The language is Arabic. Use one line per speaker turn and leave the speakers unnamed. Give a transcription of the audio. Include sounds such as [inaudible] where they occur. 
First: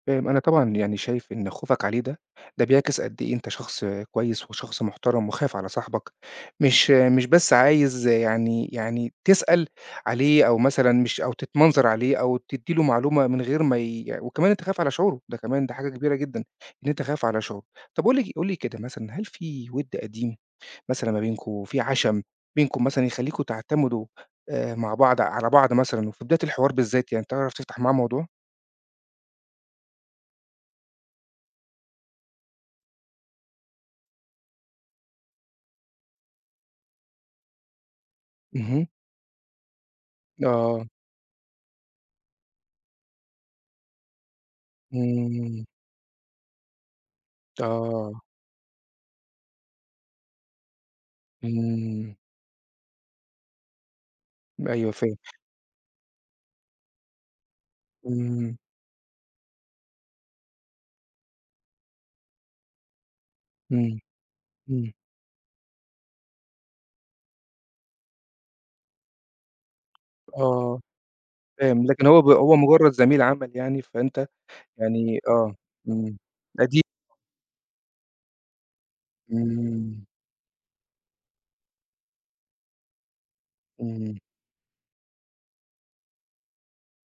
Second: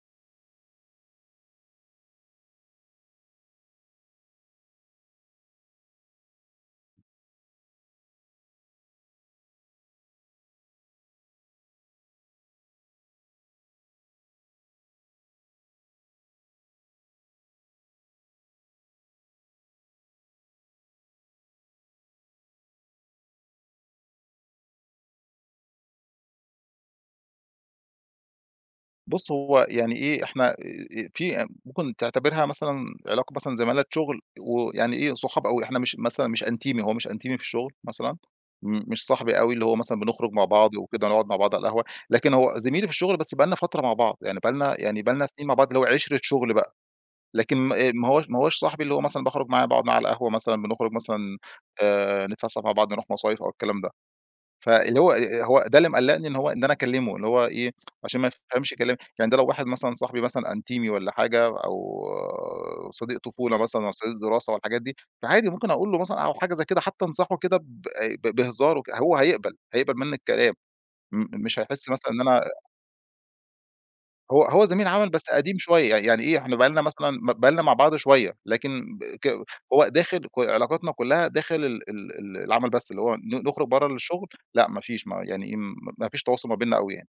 فاهم. أنا طبعًا يعني شايف إن خوفك عليه ده، ده بيعكس قد إيه أنت شخص كويس وشخص محترم وخايف على صاحبك، مش مش بس عايز يعني يعني تسأل عليه أو مثلًا مش أو تتمنظر عليه أو تدّي له معلومة من غير ما ي وكمان أنت خايف على شعوره، ده كمان ده حاجة كبيرة جدًا، إن أنت خايف على شعوره. طَب قل لي ك قل لي كده مثلًا، هل في وِد قديم مثلًا ما بينكم، في عَشَم بينكم مثلًا يخلّيكم تعتمدوا، آآ مع بعض على بعض مثلًا وفي بداية الحوار بالذات يعني، تعرف تفتح معاه موضوع؟
بُص، هو يعني إيه، إحنا آآ، آآ فيه ممكن تعتبرها مثلًا علاقة مثلًا زمالة شُغل و يعني إيه، صحاب أوي، إحنا مش مثلًا مش أنتيمي، هو مش أنتيمي في الشغل مثلًا، م
اهم.
مش صاحبي أوي اللي هو مثلًا بنخرُج مع بعض
آه.
وكده نقعد مع بعض على القهوة، لكن هو زميلي في الشغل بس بقى لنا فترة مع بعض، يعني بقى لنا يعني بقى لنا سِنين مع
إمم.
بعض اللي هو عِشرة شُغل بقى، لكن ما آآ، ما
آه.
هو ما هوّاش صاحبي اللي هو مثلًا باخرُج معاه، باقعد معاه على القهوة مثلًا، بنخرُج مثلًا
إمم.
آآ نتفسَّح مع بعض نروح مصايف أو الكلام ده.
أيوه
فاللي هو
فاهم.
آآ، هو ده اللي مقلّقني إن هو إن أنا أكلّمه اللي هو إيه، عشان ما
إمم.
يفهمش كلام. يعني ده لو واحد مثلًا صاحبي مثلًا أنتيمي والّا حاجة أو صديق طفولة مثلًا أو
إمم.
صديق دراسة والحاجات
إمم.
دي، فعادي ممكن أقول له مثلًا أو حاجة زي كده حتّى أنصحه كده ب ب بهزار وك هو هيقبَل، هيقبَل منّي الكلام،
آه.
م مش
فاهم،
هيحِس
لكن
مثلًا إن
هو ب
أنا
هو مُجرّد زميل عمل يعني، فأنت
هو هو زميل عمل
يعني
بس
آه.
قديم شوية،
إمم.
يعني إيه، إحنا بقى لنا
قديم. [unintelligible]
مثلًا ب بقى لنا مع بعض شوية، لكن ب ك هو
إمم.
داخل ك علاقتنا كُلّها داخل ال ال ال العمل بس، اللي هو ن نخرُج برّه
إمم.
الشغل، لأ ما فيش م يعني إيه، م ما فيش تواصل ما بيننا أوي يعني.